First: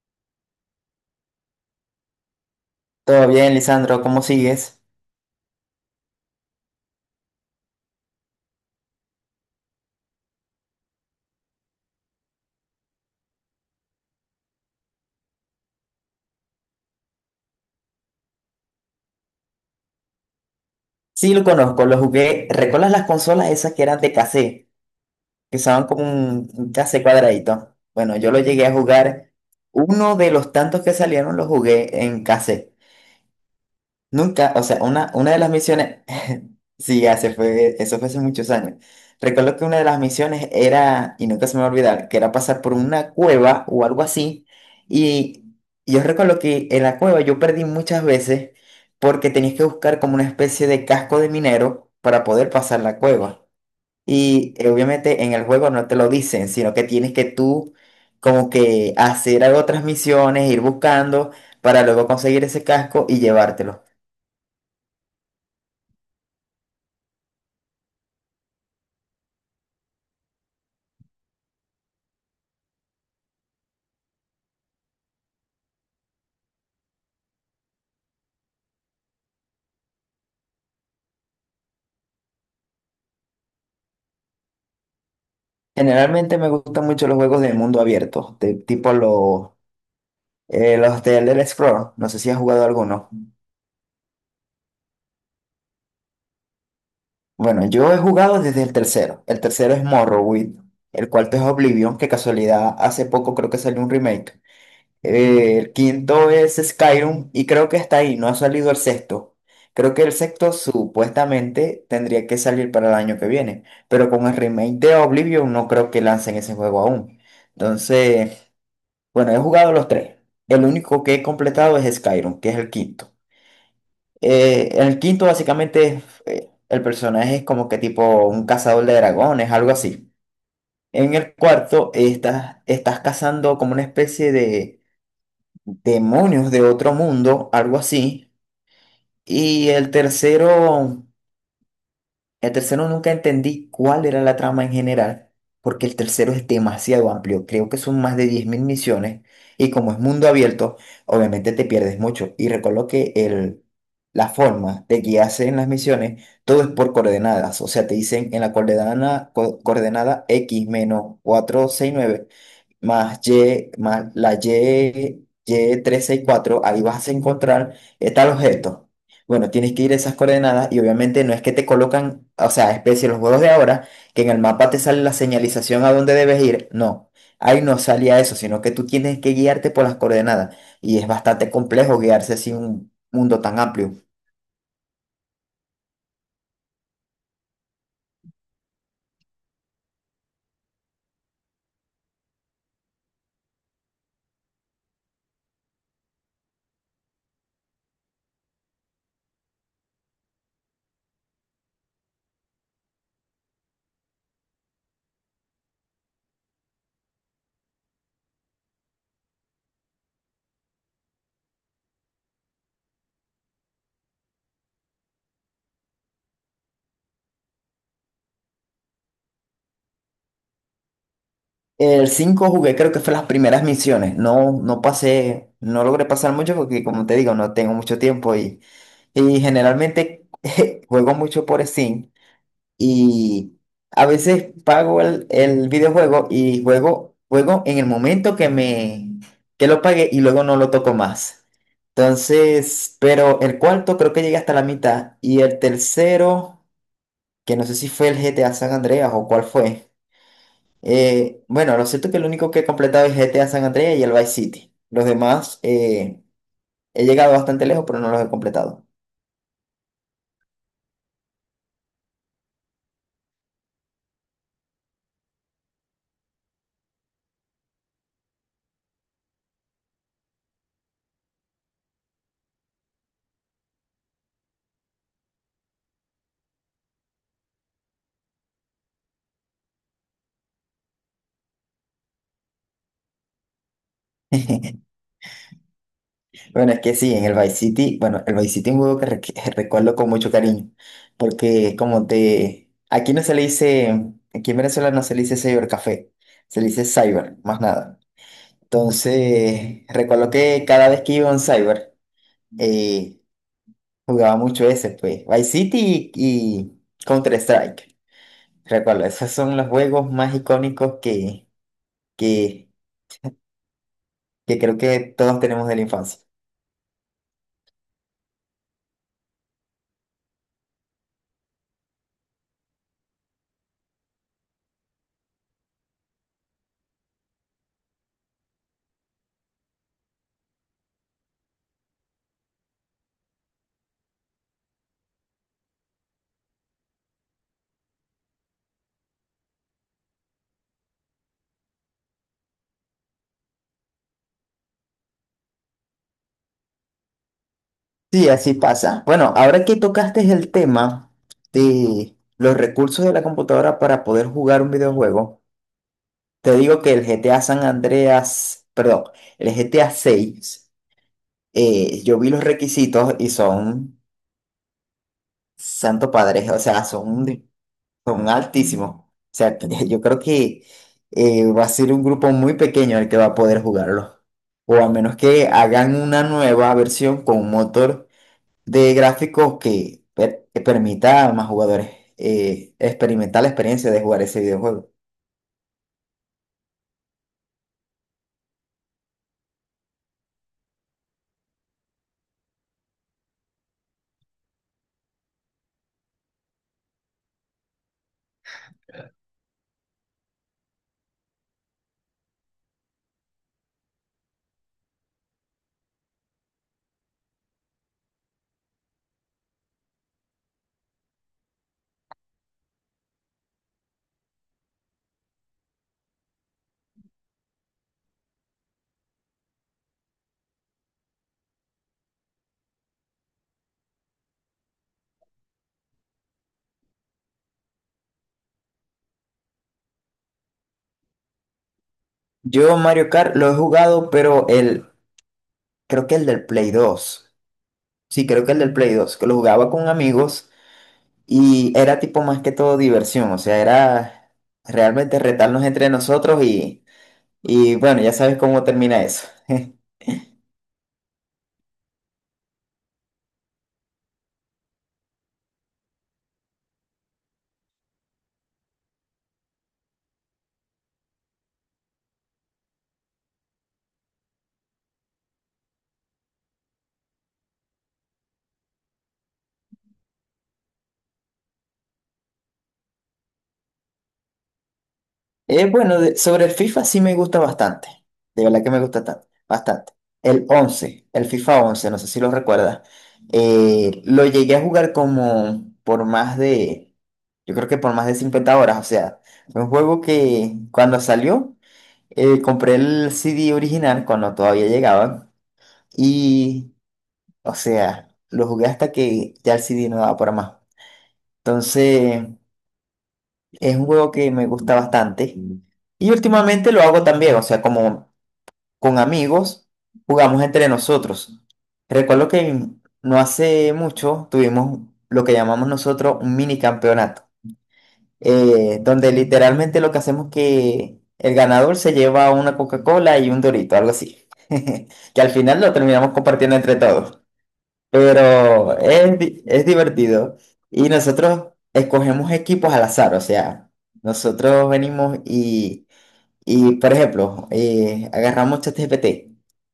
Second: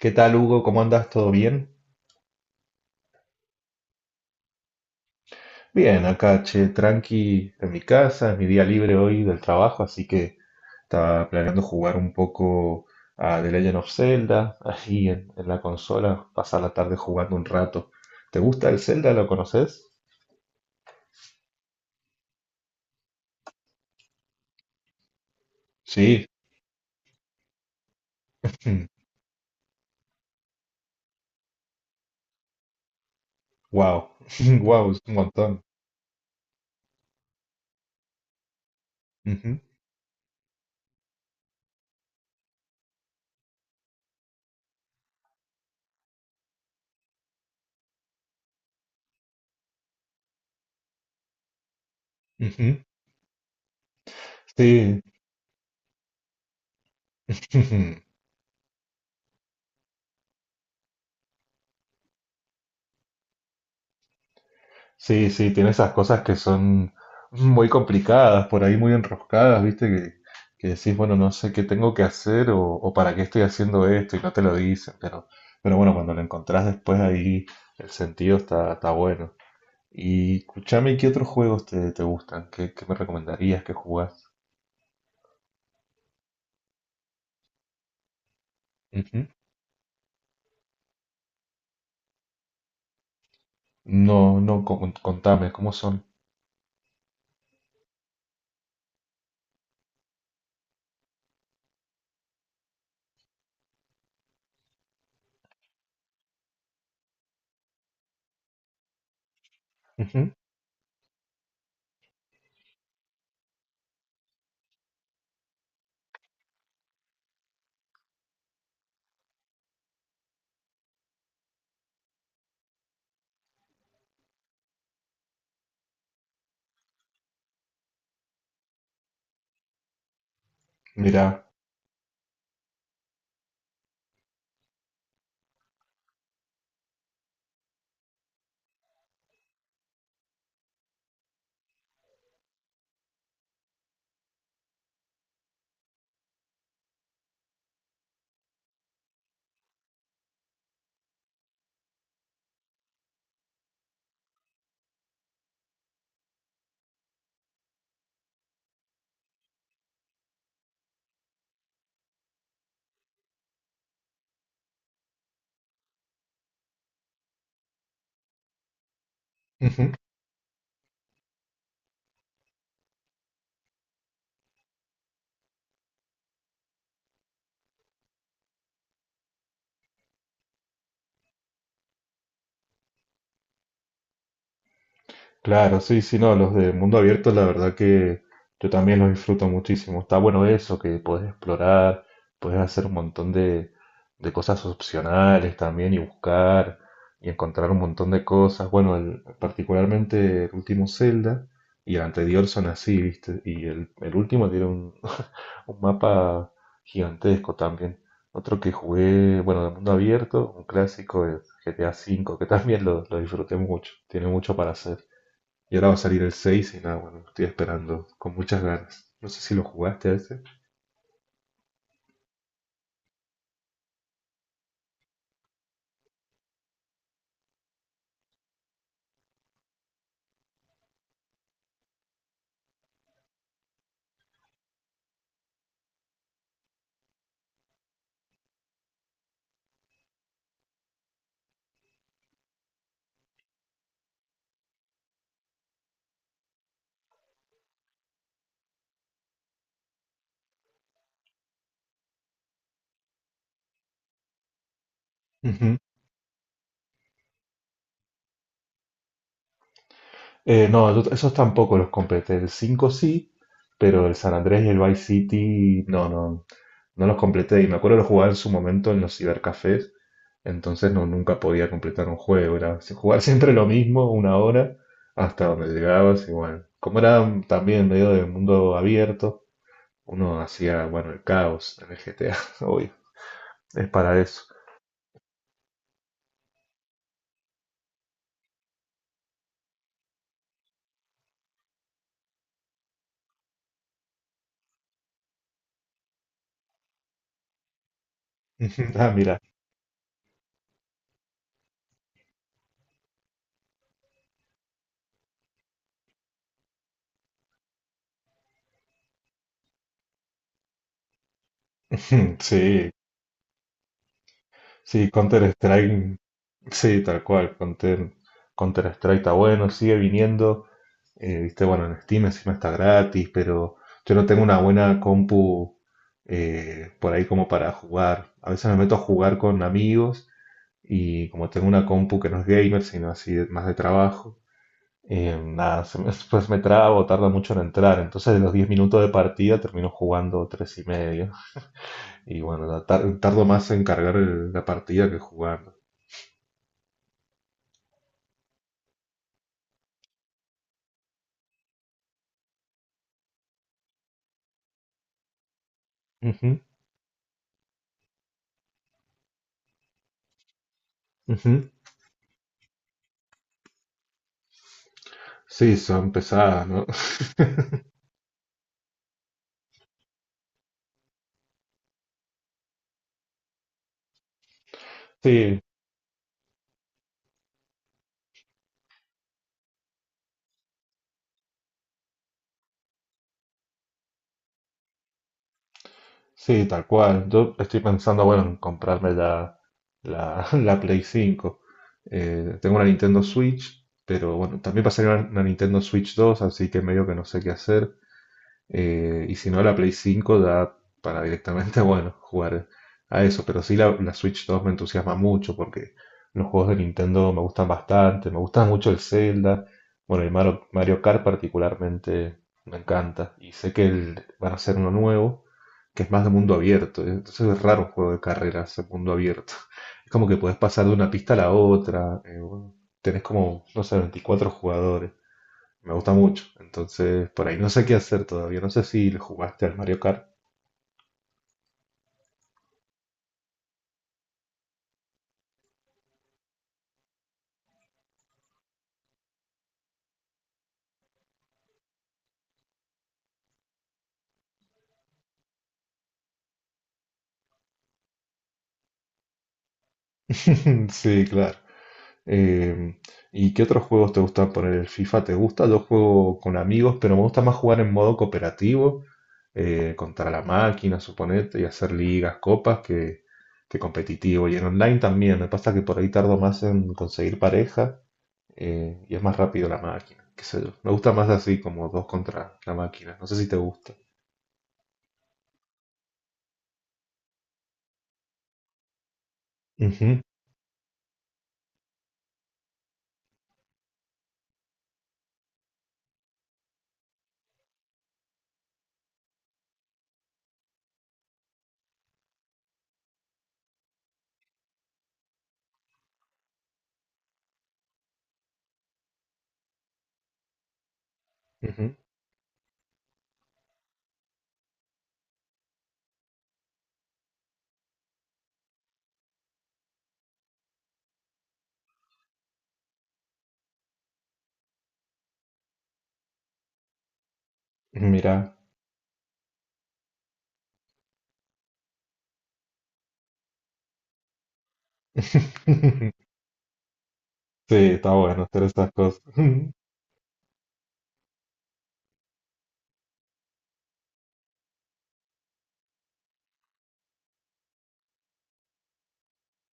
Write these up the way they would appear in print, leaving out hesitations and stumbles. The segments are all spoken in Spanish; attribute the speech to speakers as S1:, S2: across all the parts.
S1: ¿Qué tal, Hugo? ¿Cómo andas? ¿Todo bien?
S2: Todo bien, Lisandro, ¿cómo sigues?
S1: Bien, acá, che, tranqui en mi casa, es mi día libre hoy del trabajo, así que estaba planeando jugar un poco a The Legend of Zelda, ahí en la consola, pasar la tarde jugando un rato. ¿Te gusta el Zelda? ¿Lo conoces?
S2: Sí, lo conozco, lo jugué. ¿Recuerdas las consolas esas que eran de cassette? Que usaban como
S1: Sí,
S2: un cassette cuadradito. Bueno, yo lo llegué a jugar. Uno de los tantos que salieron lo jugué en cassette.
S1: wow,
S2: Nunca, o sea,
S1: wow, es
S2: una,
S1: un
S2: una de las
S1: montón.
S2: misiones, sí, eso fue hace muchos años. Recuerdo
S1: Ujú,
S2: que una de las misiones era, y nunca se me va a olvidar, que era pasar por una cueva o algo así. Y yo recuerdo que en la cueva yo perdí muchas veces porque tenías que buscar como una especie de casco de minero para poder
S1: ujú.
S2: pasar la cueva. Y
S1: Sí,
S2: obviamente en el juego no te lo dicen, sino que tienes que tú como que hacer otras misiones, ir buscando para luego conseguir ese casco y llevártelo.
S1: sí, sí, tiene esas cosas que son muy complicadas, por ahí muy enroscadas, ¿viste? Que decís, bueno, no sé qué tengo que hacer o para qué estoy haciendo esto y no te lo dicen, pero bueno, cuando lo encontrás después ahí el sentido está bueno. Y escuchame, ¿qué otros juegos te gustan? ¿Qué me recomendarías que jugás?
S2: Generalmente me gustan mucho los juegos de mundo abierto, tipo
S1: Ujú.
S2: los de Elder Scrolls. No sé si has jugado alguno.
S1: No, no, contame, ¿cómo son?
S2: Bueno, yo he jugado desde el tercero. El tercero es Morrowind. El cuarto es Oblivion, que casualidad hace poco creo que salió un remake. El quinto es Skyrim y creo que está ahí, no ha salido el sexto. Creo que el
S1: Ujú.
S2: sexto supuestamente tendría que salir para el año que viene, pero con el remake de Oblivion no creo que lancen ese juego aún. Entonces... Bueno, he jugado los tres. El único que he completado es Skyrim, que es el quinto. En el quinto básicamente el personaje es como que tipo un cazador de dragones, algo así. En
S1: Mirá.
S2: el cuarto estás cazando como una especie de demonios de otro mundo, algo así. Y el tercero... El tercero nunca entendí cuál era la trama en general, porque el tercero es demasiado amplio. Creo que son más de 10.000 misiones y como es mundo abierto, obviamente te pierdes mucho. Y recuerdo que la forma de guiarse en las misiones, todo es por coordenadas. O sea, te dicen en la coordenada, coordenada X menos más Y, más la Y, y 364 ahí vas a encontrar tal objeto. Bueno, tienes que ir a esas coordenadas y obviamente no es que te colocan, o sea, especie los juegos de ahora, que en el mapa te sale la señalización a dónde debes ir. No, ahí no salía eso, sino que tú tienes que guiarte por las coordenadas. Y es bastante complejo guiarse así en un mundo tan amplio.
S1: Claro, sí, sí, no, los de mundo abierto, la verdad que yo también los disfruto muchísimo. Está bueno eso, que puedes explorar, puedes hacer un montón de cosas opcionales también y buscar y encontrar un montón de cosas. Bueno, particularmente el último Zelda y el anterior son así, ¿viste? Y el último tiene un, un mapa gigantesco también. Otro que jugué, bueno, de mundo abierto, un clásico, el GTA V, que también lo disfruté mucho, tiene mucho para hacer. Y ahora va a salir el 6 y nada, bueno, lo estoy esperando con muchas ganas. No sé si lo jugaste a ese.
S2: El 5 jugué, creo que fue las primeras misiones. No, no pasé, no logré pasar mucho porque, como te digo, no tengo mucho tiempo y generalmente juego mucho por Steam y a veces pago el videojuego y juego en el momento que que lo pagué y luego no lo toco más. Entonces, pero el cuarto creo que llegué hasta la mitad y el tercero, que no sé si fue el GTA San Andreas o cuál fue. Bueno, lo cierto es que el único que he completado es GTA San Andreas y el Vice City. Los demás
S1: Ujú.
S2: he llegado bastante lejos, pero no los he completado.
S1: No, esos tampoco los completé. El 5 sí, pero el San Andrés y el Vice City no, no, no los completé. Y me acuerdo que los jugaba en su momento en los cibercafés. Entonces no, nunca podía completar un juego. Era jugar siempre lo mismo, una hora, hasta donde llegabas. Y bueno, como era también medio del mundo abierto, uno hacía, bueno, el caos en el GTA, obvio. Es para eso.
S2: Bueno, es que sí, en el Vice City, bueno, el Vice City es un juego que que recuerdo con mucho cariño, porque como te, aquí no se le dice, aquí en Venezuela no se le dice cybercafé, se le dice cyber, más nada.
S1: Ah, mira.
S2: Entonces, recuerdo que cada vez que iba a un cyber, eh, jugaba mucho ese, pues, Vice City y Counter-Strike. Recuerdo, esos son los juegos más icónicos que, que,
S1: Sí,
S2: que creo que
S1: sí,
S2: todos tenemos de la
S1: Counter-Strike,
S2: infancia.
S1: sí, tal cual, Counter-Strike está bueno, sigue viniendo, viste, bueno, en Steam encima está gratis, pero yo no tengo una buena compu por ahí como para jugar. A veces me meto a jugar con amigos y como tengo una compu que no es gamer, sino así más de trabajo, nada, después me trabo, tarda mucho en entrar, entonces de los 10 minutos de partida termino jugando 3 y medio. Y bueno, la tardo más en cargar la partida que jugar.
S2: Sí, así pasa. Bueno, ahora que tocaste el tema de los recursos de la computadora para poder jugar un videojuego, te
S1: Ujú,
S2: digo que el GTA San Andreas, perdón, el GTA 6,
S1: ujú.
S2: yo vi los requisitos y son
S1: Sí,
S2: santo
S1: son
S2: padre, o
S1: pesadas,
S2: sea,
S1: ¿no?
S2: son altísimos. O sea, yo creo que va a ser un grupo muy pequeño el que va a poder jugarlo. O a menos que
S1: Sí,
S2: hagan una nueva versión con un motor de gráficos que, que permita a más jugadores experimentar la experiencia de jugar ese videojuego.
S1: sí, tal cual. Yo estoy pensando, bueno, en comprarme la, la Play 5. Tengo una Nintendo Switch pero bueno, también va a salir una Nintendo Switch 2 así que medio que no sé qué hacer. Y si no, la Play 5 da para directamente, bueno, jugar a eso. Pero sí, la Switch 2 me entusiasma mucho porque los juegos de Nintendo me gustan bastante. Me gusta mucho el Zelda. Bueno, el Mario, Mario Kart particularmente me encanta. Y sé que van a hacer uno nuevo que es más de mundo abierto. ¿Eh? Entonces es raro un juego de carreras en mundo abierto. Es como que puedes pasar de una pista a la otra. Bueno, tenés como, no sé, 24 jugadores. Me gusta mucho. Entonces, por ahí no sé qué hacer todavía. No sé si le jugaste al Mario Kart.
S2: Yo Mario Kart lo he jugado, pero creo que el del Play 2, sí, creo que el del Play 2, que lo jugaba con amigos y era tipo más que todo diversión. O sea, era realmente retarnos entre nosotros. Y bueno, ya sabes cómo termina eso.
S1: Sí, claro. Eh, ¿Y qué otros juegos te gustan poner? ¿El FIFA te gusta? Yo juego con amigos, pero me gusta más jugar en modo cooperativo, contra la máquina, suponete, y hacer ligas, copas, que competitivo. Y en online también. Me pasa que por ahí tardo más en conseguir pareja, y es más rápido la máquina. Qué sé yo. Me gusta más así, como dos contra la máquina. No sé si te gusta.
S2: Bueno, sobre el FIFA sí me gusta bastante. De verdad que me gusta bastante.
S1: Ujú,
S2: El FIFA 11 no sé si lo recuerdas. Lo llegué a jugar como por yo creo que por más de 50 horas. O sea, fue un juego que cuando salió, compré el CD original cuando todavía llegaba. Y, o sea, lo jugué hasta que ya el CD no daba para más.
S1: ujú.
S2: Entonces... Es un juego que me gusta bastante. Y últimamente lo hago también, o sea, como con amigos, jugamos entre nosotros. Recuerdo que no hace mucho tuvimos lo que llamamos nosotros un mini campeonato,
S1: Mira,
S2: donde literalmente lo que hacemos es que el ganador se lleva una Coca-Cola y un Dorito, algo así. Que al final lo terminamos compartiendo entre todos.
S1: sí, está bueno hacer
S2: Pero
S1: estas
S2: es,
S1: cosas.
S2: di- es
S1: Ujú,
S2: divertido. Y nosotros escogemos equipos al azar, o sea, nosotros venimos y, por ejemplo, agarramos ChatGPT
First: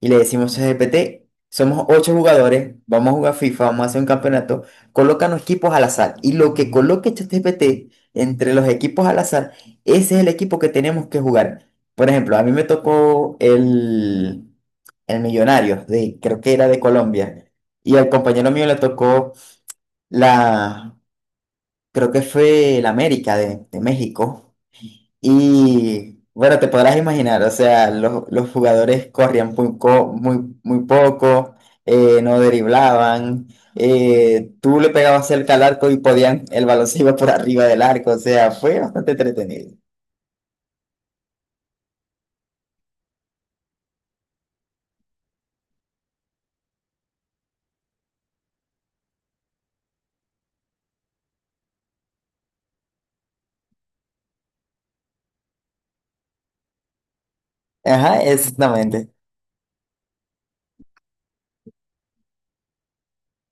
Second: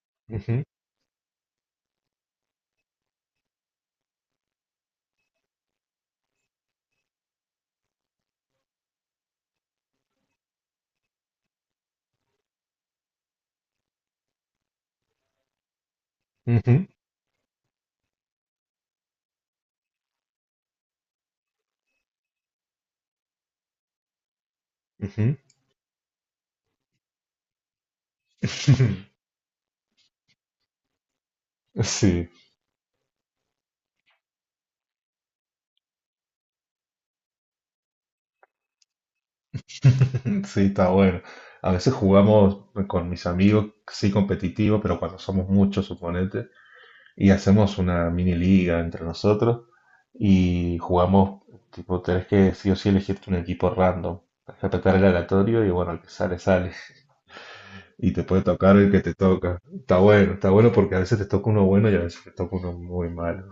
S2: y le decimos
S1: ujú,
S2: ChatGPT, somos ocho jugadores, vamos a jugar FIFA, vamos a hacer un campeonato, colócanos equipos al azar. Y lo que coloque ChatGPT entre los equipos al azar, ese es el equipo que tenemos que jugar. Por ejemplo, a mí me tocó el Millonario, de, creo que era de
S1: ujú,
S2: Colombia, y al compañero mío le tocó la, creo que fue el América de México.
S1: ujú.
S2: Y bueno, te podrás imaginar, o sea, los jugadores corrían muy, muy, muy poco,
S1: Sí,
S2: no driblaban, tú le pegabas cerca al arco y podían, el balón se iba por arriba del arco, o sea, fue bastante entretenido.
S1: sí, está bueno. A veces jugamos con mis amigos, sí, competitivo, pero cuando somos muchos, suponete, y hacemos una mini liga entre nosotros y jugamos, tipo, tenés que sí o sí elegirte un equipo random, tenés que apretar el aleatorio y bueno, el que sale, sale. Y
S2: Ajá,
S1: te puede tocar el que
S2: exactamente,
S1: te toca. Está bueno porque a veces te toca uno bueno y a veces te toca uno muy malo.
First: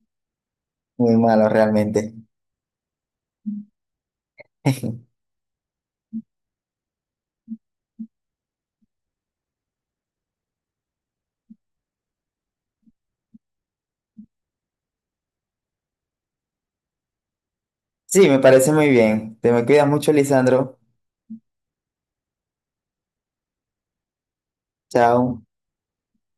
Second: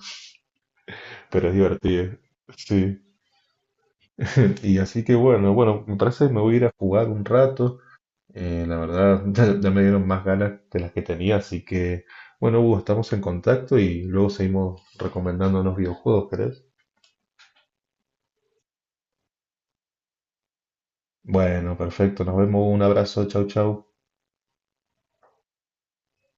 S2: muy malo
S1: Pero es divertido.
S2: realmente.
S1: Sí. Y así que bueno, bueno, me parece que me voy a ir a jugar un rato. La verdad, ya, ya me dieron más ganas de las que tenía, así que bueno, Hugo, estamos en contacto y luego seguimos recomendándonos videojuegos, ¿querés?
S2: Sí, me parece muy bien. Te me cuidas mucho, Lisandro.
S1: Bueno, perfecto, nos vemos, un abrazo, chau, chau.
S2: Chao.